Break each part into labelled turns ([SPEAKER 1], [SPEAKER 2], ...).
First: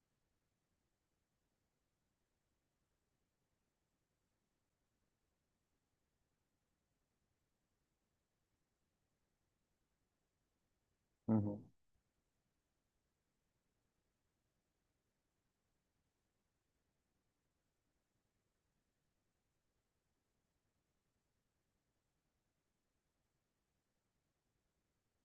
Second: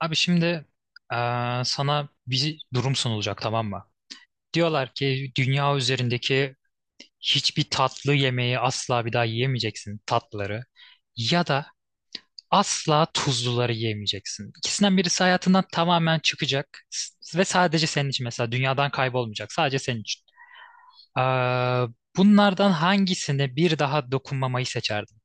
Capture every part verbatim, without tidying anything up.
[SPEAKER 1] Abi şimdi eee, sana bir durum sunulacak, tamam mı? Diyorlar ki dünya üzerindeki hiçbir tatlı yemeği asla bir daha yiyemeyeceksin, tatlıları,
[SPEAKER 2] Hı
[SPEAKER 1] ya
[SPEAKER 2] hı.
[SPEAKER 1] da asla tuzluları yiyemeyeceksin. İkisinden birisi hayatından tamamen çıkacak, s- ve sadece senin için, mesela dünyadan kaybolmayacak, sadece senin için. Eee, Bunlardan hangisine bir daha dokunmamayı seçerdin?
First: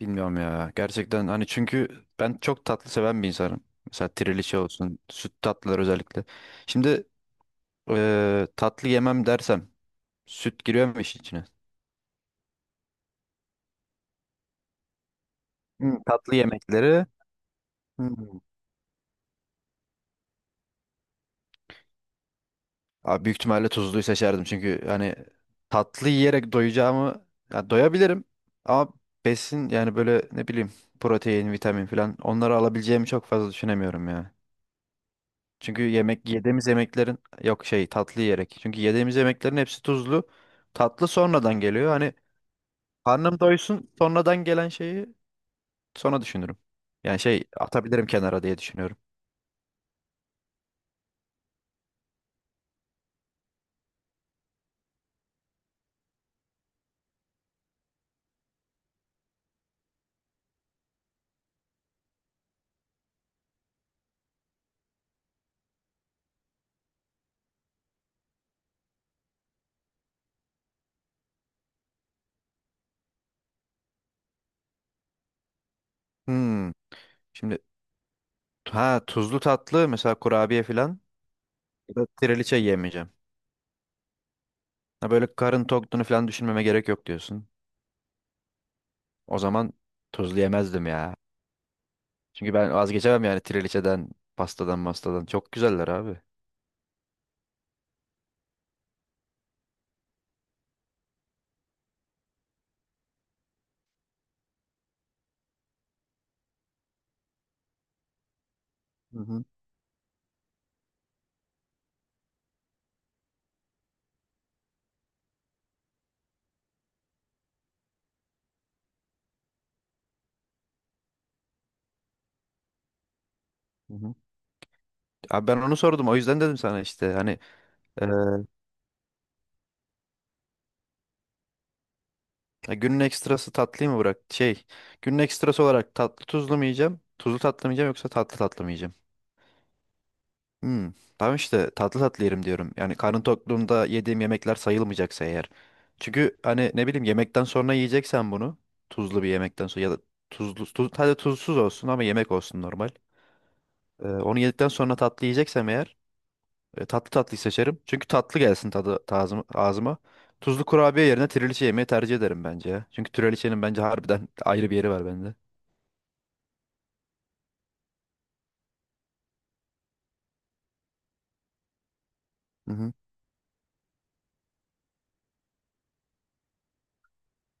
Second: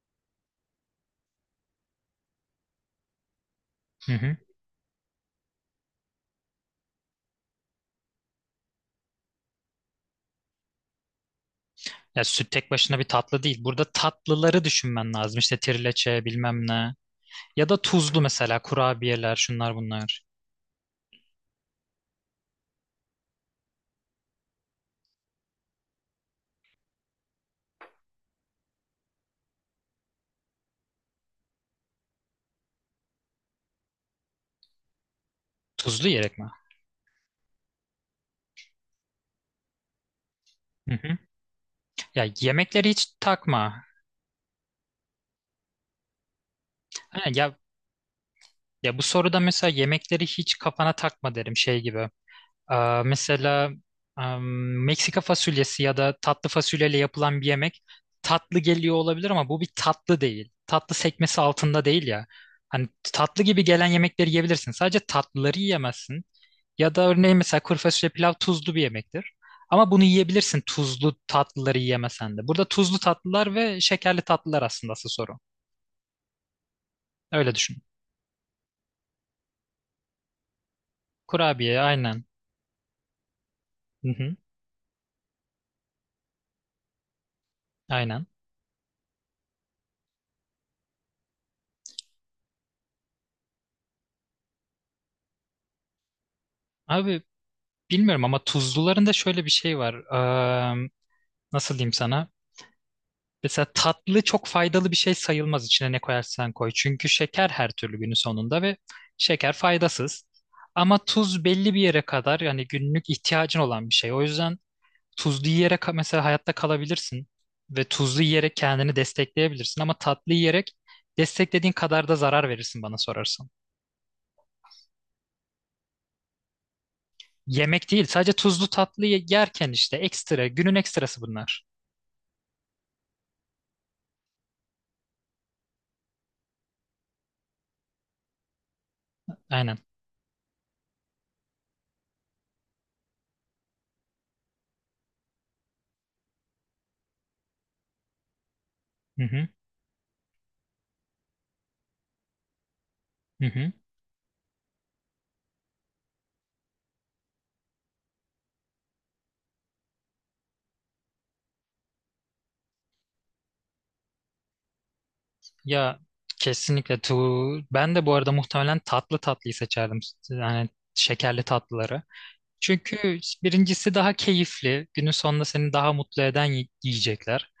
[SPEAKER 2] Bilmiyorum ya. Gerçekten hani çünkü ben çok tatlı seven bir insanım. Mesela
[SPEAKER 1] Hı hı.
[SPEAKER 2] trileçe olsun, süt tatlılar özellikle. Şimdi eee, tatlı yemem dersem süt giriyor mu işin içine?
[SPEAKER 1] Ya süt tek başına bir tatlı değil. Burada tatlıları düşünmen lazım. İşte
[SPEAKER 2] Hı,
[SPEAKER 1] trileçe
[SPEAKER 2] tatlı
[SPEAKER 1] bilmem ne.
[SPEAKER 2] yemekleri.
[SPEAKER 1] Ya da
[SPEAKER 2] Hı.
[SPEAKER 1] tuzlu, mesela kurabiyeler, şunlar bunlar.
[SPEAKER 2] Abi büyük ihtimalle tuzluyu seçerdim. Çünkü hani tatlı yiyerek doyacağımı ya doyabilirim ama besin yani böyle ne bileyim protein, vitamin falan onları alabileceğimi çok fazla düşünemiyorum ya. Çünkü
[SPEAKER 1] Tuzlu
[SPEAKER 2] yemek
[SPEAKER 1] yiyerek mi?
[SPEAKER 2] yediğimiz yemeklerin. Yok, şey, tatlı yiyerek. Çünkü yediğimiz yemeklerin hepsi tuzlu.
[SPEAKER 1] Hı
[SPEAKER 2] Tatlı
[SPEAKER 1] hı.
[SPEAKER 2] sonradan geliyor. Hani
[SPEAKER 1] Ya yemekleri hiç
[SPEAKER 2] karnım
[SPEAKER 1] takma.
[SPEAKER 2] doysun, sonradan gelen şeyi sonra düşünürüm. Yani
[SPEAKER 1] Ha,
[SPEAKER 2] şey
[SPEAKER 1] ya
[SPEAKER 2] atabilirim kenara diye düşünüyorum.
[SPEAKER 1] ya bu soruda mesela yemekleri hiç kafana takma derim, şey gibi. Aa, mesela am, Meksika fasulyesi ya da tatlı fasulyeyle yapılan bir yemek tatlı geliyor olabilir, ama bu bir tatlı değil. Tatlı sekmesi altında değil ya. Hani tatlı gibi gelen yemekleri yiyebilirsin. Sadece tatlıları yiyemezsin. Ya da örneğin mesela kuru fasulye pilav tuzlu bir yemektir. Ama bunu yiyebilirsin, tuzlu tatlıları yiyemesen de. Burada tuzlu tatlılar ve şekerli tatlılar aslında asıl soru.
[SPEAKER 2] Hmm.
[SPEAKER 1] Öyle
[SPEAKER 2] Şimdi
[SPEAKER 1] düşün.
[SPEAKER 2] ha, tuzlu tatlı mesela kurabiye falan
[SPEAKER 1] Kurabiye
[SPEAKER 2] ya da
[SPEAKER 1] aynen.
[SPEAKER 2] triliçe yemeyeceğim.
[SPEAKER 1] Hı hı,
[SPEAKER 2] Ha böyle karın tokluğunu falan düşünmeme gerek yok diyorsun.
[SPEAKER 1] aynen.
[SPEAKER 2] O zaman tuzlu yemezdim ya. Çünkü ben vazgeçemem yani triliçeden, pastadan, mastadan. Çok güzeller abi.
[SPEAKER 1] Abi bilmiyorum ama tuzluların da şöyle bir şey var. Eee, Nasıl diyeyim sana? Mesela tatlı çok faydalı bir şey sayılmaz, içine ne koyarsan koy. Çünkü şeker her türlü günün sonunda, ve
[SPEAKER 2] Hı hı.
[SPEAKER 1] şeker faydasız. Ama tuz belli bir yere kadar yani günlük ihtiyacın olan bir şey. O yüzden tuzlu yiyerek mesela hayatta kalabilirsin ve tuzlu yiyerek kendini destekleyebilirsin, ama tatlı yiyerek desteklediğin kadar da zarar verirsin bana sorarsan.
[SPEAKER 2] Hı hı. Abi ben onu sordum. O yüzden dedim sana, işte hani.
[SPEAKER 1] Yemek değil,
[SPEAKER 2] Ee,
[SPEAKER 1] sadece tuzlu tatlı ye- yerken işte ekstra, günün ekstrası bunlar.
[SPEAKER 2] Ya günün ekstrası tatlıyı mı bırak? Şey, günün ekstrası olarak tatlı tuzlu mu yiyeceğim? Tuzlu tatlı mı yiyeceğim yoksa tatlı tatlı mı yiyeceğim?
[SPEAKER 1] Aynen.
[SPEAKER 2] Hmm, tamam işte tatlı tatlı yerim diyorum. Yani karnım tokluğumda yediğim yemekler sayılmayacaksa eğer. Çünkü hani ne bileyim, yemekten sonra yiyeceksen bunu. Tuzlu
[SPEAKER 1] Hı
[SPEAKER 2] bir
[SPEAKER 1] hı.
[SPEAKER 2] yemekten sonra ya da tuzlu, tuz, hadi tuzsuz olsun ama yemek olsun normal.
[SPEAKER 1] Hı hı.
[SPEAKER 2] Ee, onu yedikten sonra tatlı yiyeceksem eğer, E, tatlı tatlıyı seçerim. Çünkü tatlı gelsin tadı, tazım- ağzıma. Tuzlu kurabiye yerine trileçe yemeyi tercih ederim bence ya. Çünkü trileçenin bence harbiden ayrı bir yeri var bende.
[SPEAKER 1] Ya kesinlikle tu Ben de bu arada muhtemelen tatlı tatlıyı seçerdim. Yani şekerli tatlıları.
[SPEAKER 2] Hı hı.
[SPEAKER 1] Çünkü birincisi daha keyifli. Günün sonunda seni daha mutlu eden yi- yiyecekler.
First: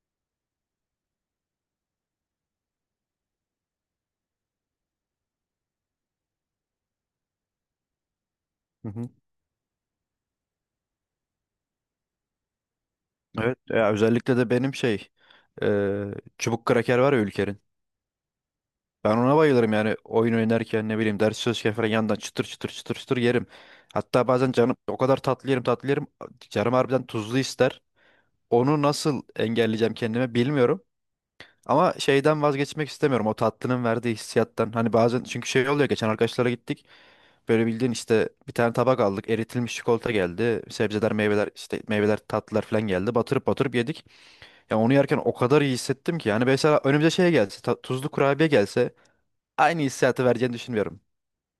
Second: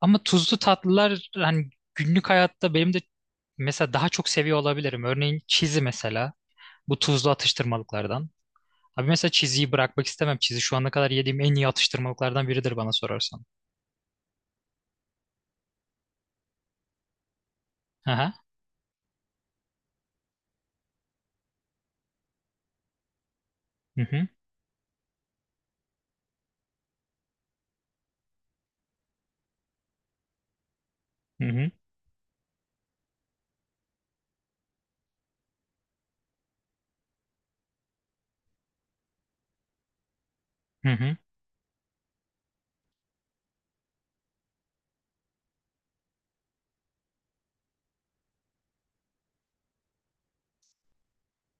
[SPEAKER 1] Ama tuzlu tatlılar hani günlük hayatta benim de mesela daha çok seviyor olabilirim. Örneğin çizi mesela. Bu tuzlu atıştırmalıklardan.
[SPEAKER 2] Hı
[SPEAKER 1] Abi
[SPEAKER 2] hı.
[SPEAKER 1] mesela çiziyi bırakmak istemem. Çizi şu ana kadar yediğim en iyi atıştırmalıklardan biridir bana sorarsan.
[SPEAKER 2] Evet ya, özellikle de benim şey e, çubuk kraker var ya Ülker'in.
[SPEAKER 1] Aha.
[SPEAKER 2] Ben ona bayılırım yani oyun oynarken ne bileyim, ders çalışırken falan yandan çıtır çıtır çıtır çıtır yerim.
[SPEAKER 1] Hı hı.
[SPEAKER 2] Hatta bazen canım o kadar tatlı yerim, tatlı yerim, canım harbiden tuzlu ister. Onu nasıl engelleyeceğim kendime bilmiyorum.
[SPEAKER 1] Hı hı.
[SPEAKER 2] Ama şeyden vazgeçmek istemiyorum. O tatlının verdiği hissiyattan. Hani bazen çünkü şey oluyor. Geçen arkadaşlara gittik. Böyle bildiğin işte bir tane tabak aldık. Eritilmiş çikolata geldi.
[SPEAKER 1] Hı
[SPEAKER 2] Sebzeler,
[SPEAKER 1] hı.
[SPEAKER 2] meyveler, işte meyveler, tatlılar falan geldi. Batırıp batırıp yedik. Ya onu yerken o kadar iyi hissettim ki. Yani mesela önümüze şey gelse, ta- tuzlu kurabiye gelse, aynı hissiyatı vereceğini düşünmüyorum.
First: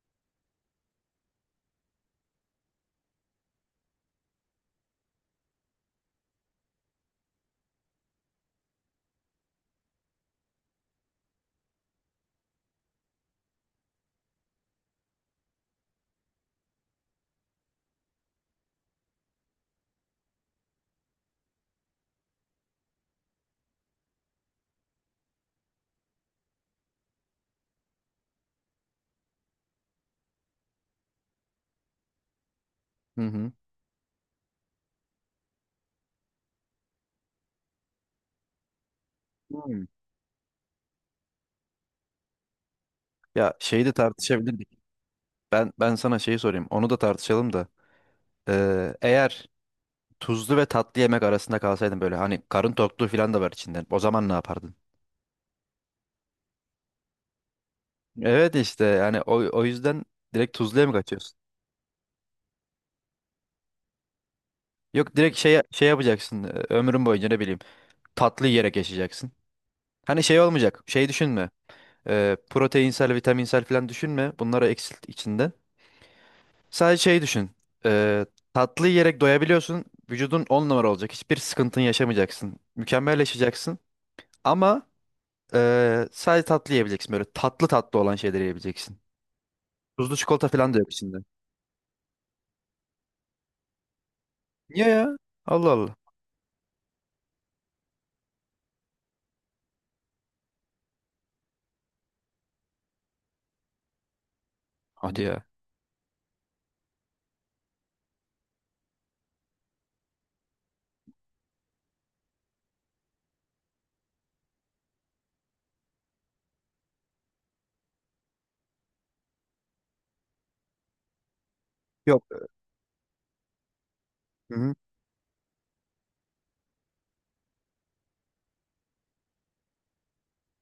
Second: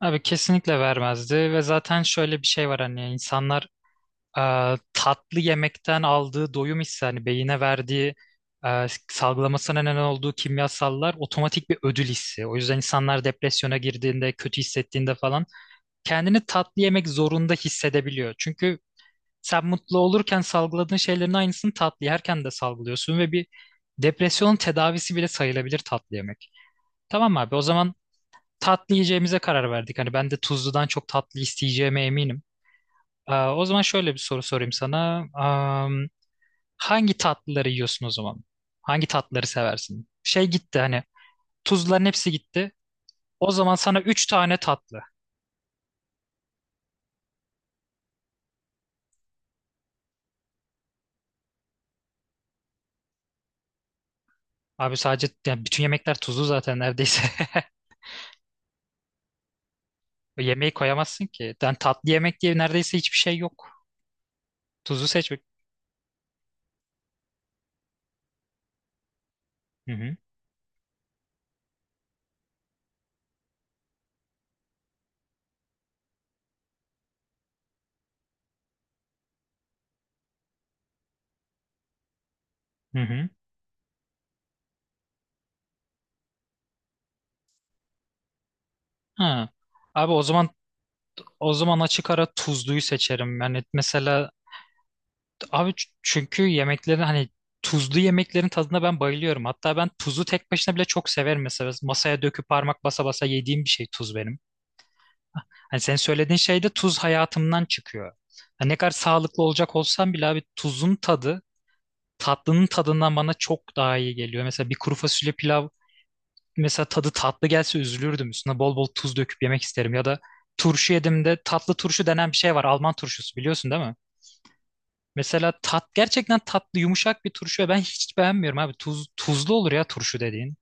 [SPEAKER 1] Abi kesinlikle vermezdi, ve zaten şöyle bir şey var, hani insanlar e, tatlı yemekten aldığı doyum hissi, hani beyine verdiği, e, salgılamasına neden olduğu kimyasallar otomatik bir ödül hissi. O yüzden insanlar depresyona girdiğinde, kötü hissettiğinde falan kendini tatlı yemek zorunda hissedebiliyor. Çünkü sen mutlu olurken salgıladığın şeylerin aynısını tatlı yerken de salgılıyorsun, ve bir depresyon tedavisi bile sayılabilir tatlı yemek. Tamam abi, o zaman tatlı yiyeceğimize karar verdik. Hani ben de tuzludan çok tatlı isteyeceğime eminim.
[SPEAKER 2] Hı hı.
[SPEAKER 1] Aa, o zaman şöyle bir soru sorayım sana. Hangi tatlıları yiyorsun o zaman? Hangi tatlıları
[SPEAKER 2] Hmm.
[SPEAKER 1] seversin? Şey gitti hani, tuzların hepsi gitti. O
[SPEAKER 2] Ya
[SPEAKER 1] zaman
[SPEAKER 2] şeyi de
[SPEAKER 1] sana üç tane
[SPEAKER 2] tartışabilirdik.
[SPEAKER 1] tatlı.
[SPEAKER 2] Ben ben sana şeyi sorayım. Onu da tartışalım da. Ee, eğer tuzlu ve tatlı yemek arasında kalsaydın, böyle hani karın tokluğu falan da var içinden, o zaman ne yapardın?
[SPEAKER 1] Abi sadece yani bütün yemekler tuzlu zaten neredeyse.
[SPEAKER 2] Evet işte yani o, o yüzden direkt
[SPEAKER 1] Yemeği
[SPEAKER 2] tuzluya mı
[SPEAKER 1] koyamazsın
[SPEAKER 2] kaçıyorsun?
[SPEAKER 1] ki. Yani tatlı yemek diye neredeyse hiçbir şey yok. Tuzlu
[SPEAKER 2] Yok, direkt
[SPEAKER 1] seçmek.
[SPEAKER 2] şey şey yapacaksın, e, ömrün boyunca ne bileyim tatlı yiyerek yaşayacaksın.
[SPEAKER 1] Hı hı.
[SPEAKER 2] Hani şey olmayacak, şey düşünme, e, proteinsel vitaminsel falan düşünme, bunları eksilt içinde. Sadece şey düşün, e, tatlı yiyerek doyabiliyorsun, vücudun on numara olacak, hiçbir sıkıntın yaşamayacaksın,
[SPEAKER 1] Hı
[SPEAKER 2] mükemmel
[SPEAKER 1] hı.
[SPEAKER 2] yaşayacaksın ama e, sadece tatlı yiyebileceksin, böyle tatlı tatlı olan şeyleri yiyebileceksin.
[SPEAKER 1] Ha. Abi
[SPEAKER 2] Tuzlu
[SPEAKER 1] o zaman,
[SPEAKER 2] çikolata falan da yok içinde.
[SPEAKER 1] o zaman açık ara tuzluyu seçerim. Yani mesela
[SPEAKER 2] Niye ya?
[SPEAKER 1] Abi
[SPEAKER 2] Allah
[SPEAKER 1] ç-
[SPEAKER 2] Allah.
[SPEAKER 1] çünkü yemeklerin hani tuzlu yemeklerin tadına ben bayılıyorum. Hatta ben tuzu tek başına bile çok severim mesela. Masaya döküp parmak basa basa yediğim bir şey tuz benim.
[SPEAKER 2] Hadi ya.
[SPEAKER 1] Hani sen söylediğin şey de tuz hayatımdan çıkıyor. Hani ne kadar sağlıklı olacak olsam bile abi tuzun tadı tatlının tadından bana çok daha iyi geliyor. Mesela bir kuru fasulye pilav mesela tadı tatlı gelse üzülürdüm. Üstüne bol bol tuz döküp yemek isterim. Ya da turşu yedim de, tatlı turşu
[SPEAKER 2] Yok.
[SPEAKER 1] denen bir şey var. Alman turşusu biliyorsun değil mi?
[SPEAKER 2] Hı.
[SPEAKER 1] Mesela tat gerçekten tatlı, yumuşak bir turşu ve ben hiç beğenmiyorum abi. Tuz, tuzlu olur ya turşu dediğin.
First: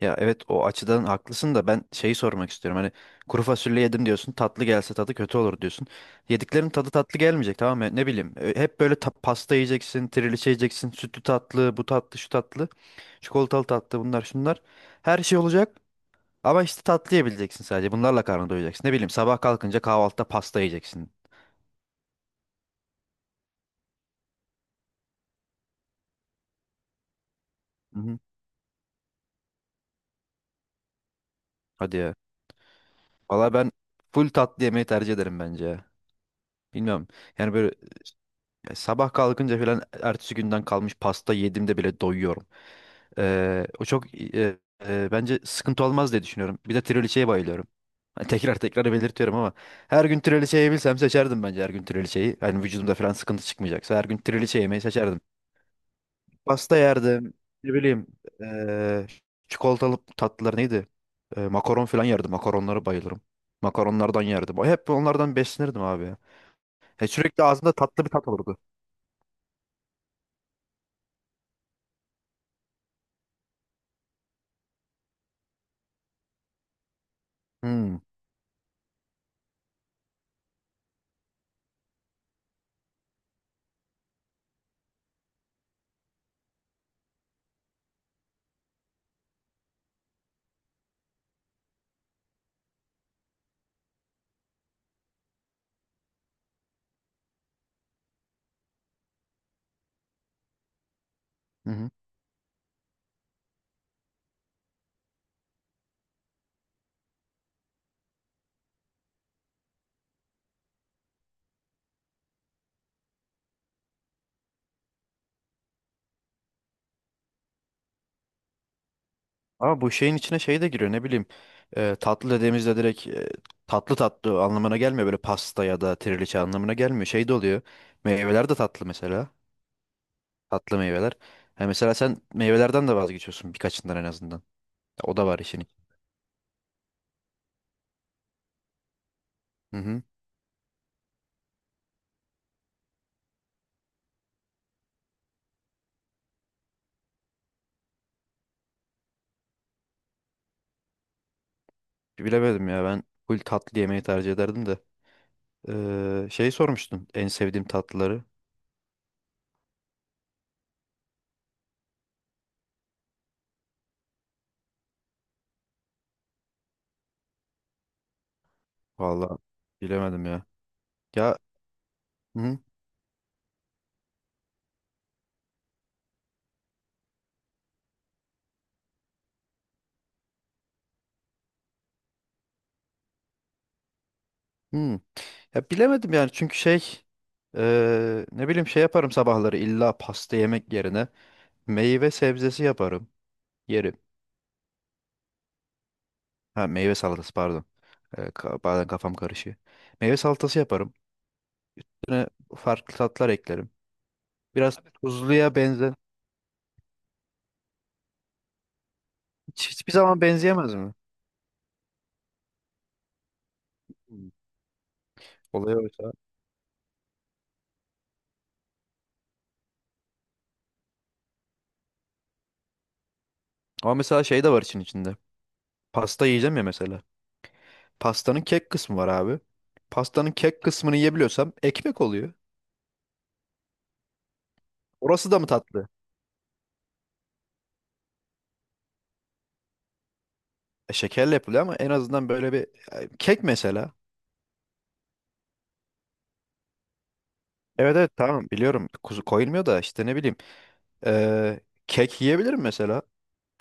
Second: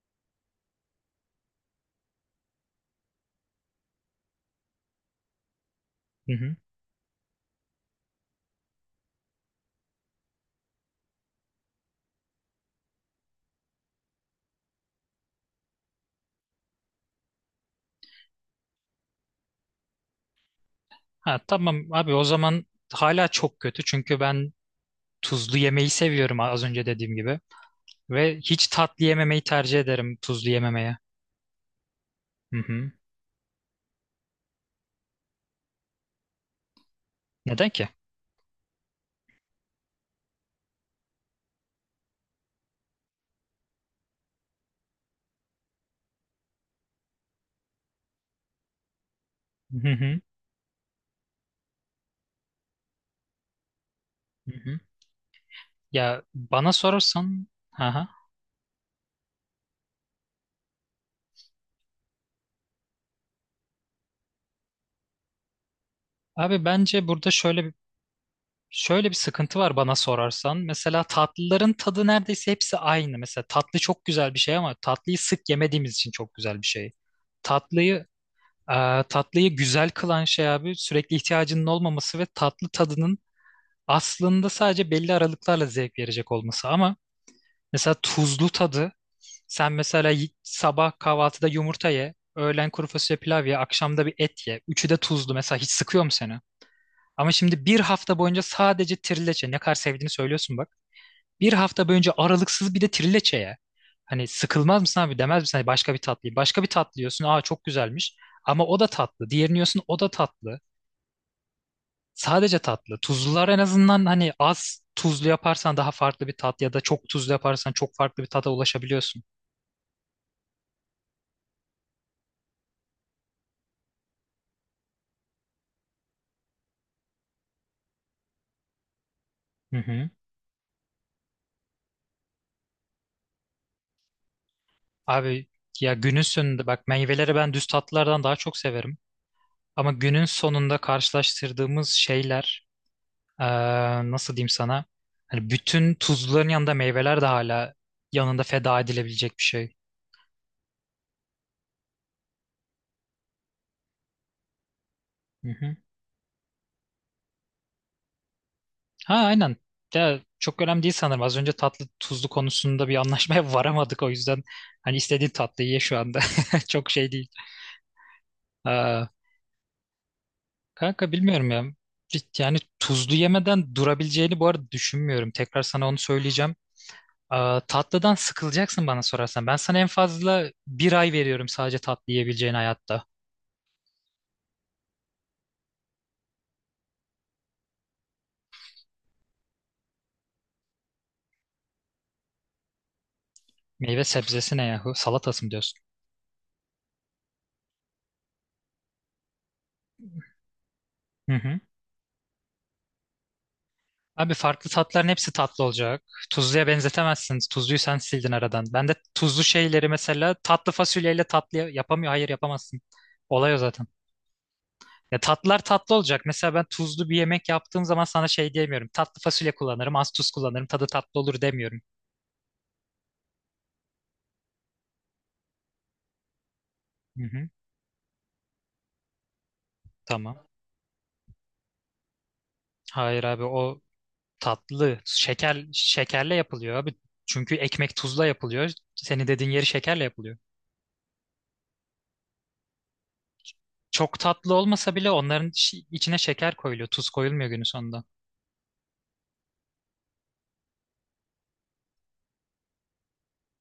[SPEAKER 2] Ya evet, o açıdan haklısın da ben şeyi sormak istiyorum. Hani kuru fasulye yedim diyorsun. Tatlı gelse tadı kötü olur diyorsun.
[SPEAKER 1] Hı hı.
[SPEAKER 2] Yediklerin tadı tatlı gelmeyecek, tamam mı? Ne bileyim. e, Hep böyle ta- pasta yiyeceksin, trileçe yiyeceksin, sütlü tatlı, bu tatlı, şu tatlı, çikolatalı tatlı, bunlar şunlar. Her şey olacak ama işte tatlı yiyebileceksin sadece. Bunlarla karnını doyacaksın. Ne bileyim, sabah kalkınca kahvaltıda pasta yiyeceksin.
[SPEAKER 1] Ha tamam abi, o zaman hala çok kötü, çünkü ben tuzlu yemeyi seviyorum az önce dediğim gibi.
[SPEAKER 2] Hı hı.
[SPEAKER 1] Ve hiç tatlı yememeyi tercih ederim tuzlu yememeye.
[SPEAKER 2] Hadi ya.
[SPEAKER 1] Hı hı.
[SPEAKER 2] Valla ben full tatlı yemeyi tercih ederim bence ya. Bilmiyorum. Yani
[SPEAKER 1] Neden
[SPEAKER 2] böyle.
[SPEAKER 1] ki?
[SPEAKER 2] E, Sabah kalkınca falan ertesi günden kalmış pasta yediğimde bile doyuyorum. Ee, o çok e, e, bence sıkıntı olmaz diye düşünüyorum. Bir de trileçeye bayılıyorum. Ha, tekrar tekrar belirtiyorum ama
[SPEAKER 1] Hı
[SPEAKER 2] her gün
[SPEAKER 1] hı.
[SPEAKER 2] trileçe yiyebilsem seçerdim bence her gün trileçeyi. Hani vücudumda falan sıkıntı çıkmayacaksa, her gün
[SPEAKER 1] Hı
[SPEAKER 2] trileçe
[SPEAKER 1] hı.
[SPEAKER 2] yemeyi seçerdim.
[SPEAKER 1] Ya bana
[SPEAKER 2] Pasta yerdim.
[SPEAKER 1] sorarsan
[SPEAKER 2] Ne bileyim,
[SPEAKER 1] ha
[SPEAKER 2] e, çikolatalı tatlılar neydi? E, makaron falan yerdim. Makaronlara bayılırım. Makaronlardan yerdim. Hep onlardan beslenirdim abi. Ya.
[SPEAKER 1] Abi bence
[SPEAKER 2] E,
[SPEAKER 1] burada
[SPEAKER 2] sürekli
[SPEAKER 1] şöyle
[SPEAKER 2] ağzımda
[SPEAKER 1] bir-
[SPEAKER 2] tatlı bir tat olurdu.
[SPEAKER 1] Şöyle bir sıkıntı var bana sorarsan. Mesela tatlıların tadı neredeyse hepsi aynı. Mesela tatlı çok güzel bir şey, ama tatlıyı sık yemediğimiz için çok güzel bir şey.
[SPEAKER 2] Hmm.
[SPEAKER 1] Tatlıyı e, Tatlıyı güzel kılan şey abi sürekli ihtiyacının olmaması ve tatlı tadının aslında sadece belli aralıklarla zevk verecek olması. Ama mesela tuzlu tadı, sen mesela y- sabah kahvaltıda yumurta ye, öğlen kuru fasulye pilav ye, akşamda bir et ye. Üçü de tuzlu. Mesela hiç sıkıyor mu seni? Ama şimdi bir hafta boyunca sadece trileçe ne kadar sevdiğini söylüyorsun bak. Bir
[SPEAKER 2] Hı
[SPEAKER 1] hafta
[SPEAKER 2] hı.
[SPEAKER 1] boyunca aralıksız bir de trileçe ya. Hani sıkılmaz mısın abi, demez misin hani başka bir tatlıyı. Başka bir tatlı yiyorsun, aa çok güzelmiş. Ama o da tatlı. Diğerini yiyorsun, o da tatlı. Sadece tatlı. Tuzlular en azından, hani az tuzlu yaparsan daha farklı bir tat, ya da çok tuzlu yaparsan çok farklı bir tada ulaşabiliyorsun.
[SPEAKER 2] Ama bu şeyin içine şey de giriyor, ne bileyim. E, tatlı dediğimizde direkt e, tatlı tatlı anlamına gelmiyor. Böyle pasta ya da triliçe anlamına gelmiyor. Şey de oluyor. Meyveler de tatlı mesela.
[SPEAKER 1] Hı hı.
[SPEAKER 2] Tatlı meyveler. Ha, mesela sen meyvelerden de vazgeçiyorsun, birkaçından en azından. O da var
[SPEAKER 1] Abi
[SPEAKER 2] işin. iç-
[SPEAKER 1] ya günün sonunda bak, meyveleri ben düz tatlılardan daha çok severim.
[SPEAKER 2] Hı
[SPEAKER 1] Ama
[SPEAKER 2] hı.
[SPEAKER 1] günün sonunda karşılaştırdığımız şeyler, Ee, nasıl diyeyim sana? Hani bütün tuzluların yanında meyveler de hala yanında feda edilebilecek bir şey.
[SPEAKER 2] Bilemedim ya, ben full tatlı yemeği tercih ederdim de.
[SPEAKER 1] Hı hı.
[SPEAKER 2] Ee, şey sormuştun en sevdiğim tatlıları.
[SPEAKER 1] Ha aynen. Ya, çok önemli değil sanırım. Az önce tatlı tuzlu konusunda bir anlaşmaya varamadık, o yüzden hani istediğin tatlıyı ye şu anda. Çok şey değil. Ee,
[SPEAKER 2] Vallahi bilemedim ya.
[SPEAKER 1] kanka
[SPEAKER 2] Ya
[SPEAKER 1] bilmiyorum ya. Yani
[SPEAKER 2] hı.
[SPEAKER 1] tuzlu yemeden durabileceğini bu arada düşünmüyorum. Tekrar sana onu söyleyeceğim. Ee, tatlıdan sıkılacaksın bana sorarsan. Ben sana en fazla bir ay veriyorum sadece tatlı yiyebileceğin hayatta.
[SPEAKER 2] Hmm. Ya bilemedim yani, çünkü şey eee, ne bileyim, şey yaparım sabahları, illa pasta yemek yerine meyve sebzesi yaparım, yerim.
[SPEAKER 1] Meyve sebzesi ne yahu? Salatası mı diyorsun?
[SPEAKER 2] Ha, meyve salatası pardon. Eee, ka- bazen kafam karışıyor. Meyve salatası yaparım.
[SPEAKER 1] Hı hı.
[SPEAKER 2] Üstüne farklı tatlar eklerim.
[SPEAKER 1] Abi farklı
[SPEAKER 2] Biraz
[SPEAKER 1] tatların hepsi
[SPEAKER 2] tuzluya
[SPEAKER 1] tatlı
[SPEAKER 2] benzer.
[SPEAKER 1] olacak. Tuzluya benzetemezsiniz. Tuzluyu sen sildin aradan. Ben de tuzlu
[SPEAKER 2] Hiç-
[SPEAKER 1] şeyleri
[SPEAKER 2] hiçbir zaman
[SPEAKER 1] mesela tatlı
[SPEAKER 2] benzeyemez mi?
[SPEAKER 1] fasulyeyle tatlı yapamıyor. Hayır yapamazsın. Olay o zaten.
[SPEAKER 2] Hmm.
[SPEAKER 1] Ya tatlılar
[SPEAKER 2] Olay
[SPEAKER 1] tatlı
[SPEAKER 2] oysa.
[SPEAKER 1] olacak. Mesela ben tuzlu bir yemek yaptığım zaman sana şey diyemiyorum. Tatlı fasulye kullanırım, az tuz kullanırım. Tadı tatlı olur demiyorum.
[SPEAKER 2] Ama mesela şey de var için içinde. Pasta yiyeceğim ya mesela.
[SPEAKER 1] Hı hı.
[SPEAKER 2] Pastanın kek kısmı var abi. Pastanın
[SPEAKER 1] Tamam.
[SPEAKER 2] kek kısmını yiyebiliyorsam ekmek oluyor.
[SPEAKER 1] Hayır abi o tatlı.
[SPEAKER 2] Orası da mı
[SPEAKER 1] Şeker
[SPEAKER 2] tatlı?
[SPEAKER 1] şekerle yapılıyor abi. Çünkü ekmek tuzla yapılıyor. Senin dediğin yeri şekerle yapılıyor.
[SPEAKER 2] E, Şekerle yapılıyor ama en azından böyle bir e, kek mesela.
[SPEAKER 1] Çok tatlı olmasa bile onların şi- içine şeker koyuluyor. Tuz koyulmuyor günün
[SPEAKER 2] Evet,
[SPEAKER 1] sonunda
[SPEAKER 2] evet, tamam biliyorum kuzu koyulmuyor da, işte ne bileyim e, kek yiyebilirim mesela.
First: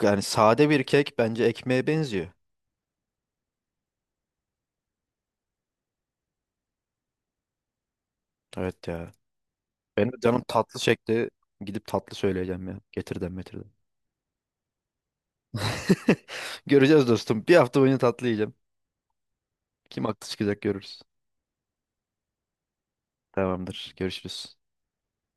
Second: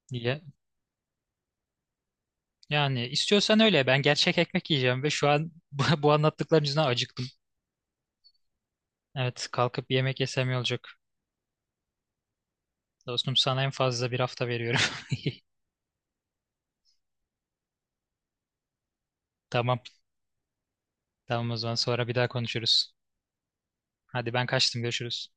[SPEAKER 2] Yani
[SPEAKER 1] diye.
[SPEAKER 2] sade bir kek bence ekmeğe benziyor.
[SPEAKER 1] Yani istiyorsan öyle. Ben gerçek ekmek yiyeceğim, ve şu an bu, bu anlattıkların yüzünden acıktım.
[SPEAKER 2] Evet ya.
[SPEAKER 1] Evet, kalkıp bir
[SPEAKER 2] Benim de
[SPEAKER 1] yemek
[SPEAKER 2] canım
[SPEAKER 1] yesem iyi
[SPEAKER 2] tatlı
[SPEAKER 1] olacak.
[SPEAKER 2] çekti. Gidip tatlı söyleyeceğim ya. Getirden
[SPEAKER 1] Dostum sana en
[SPEAKER 2] metirden.
[SPEAKER 1] fazla bir hafta veriyorum.
[SPEAKER 2] Göreceğiz dostum. Bir hafta boyunca tatlı yiyeceğim.
[SPEAKER 1] Tamam.
[SPEAKER 2] Kim haklı çıkacak görürüz.
[SPEAKER 1] Tamam o zaman sonra bir daha konuşuruz.
[SPEAKER 2] Tamamdır.
[SPEAKER 1] Hadi ben
[SPEAKER 2] Görüşürüz.
[SPEAKER 1] kaçtım, görüşürüz.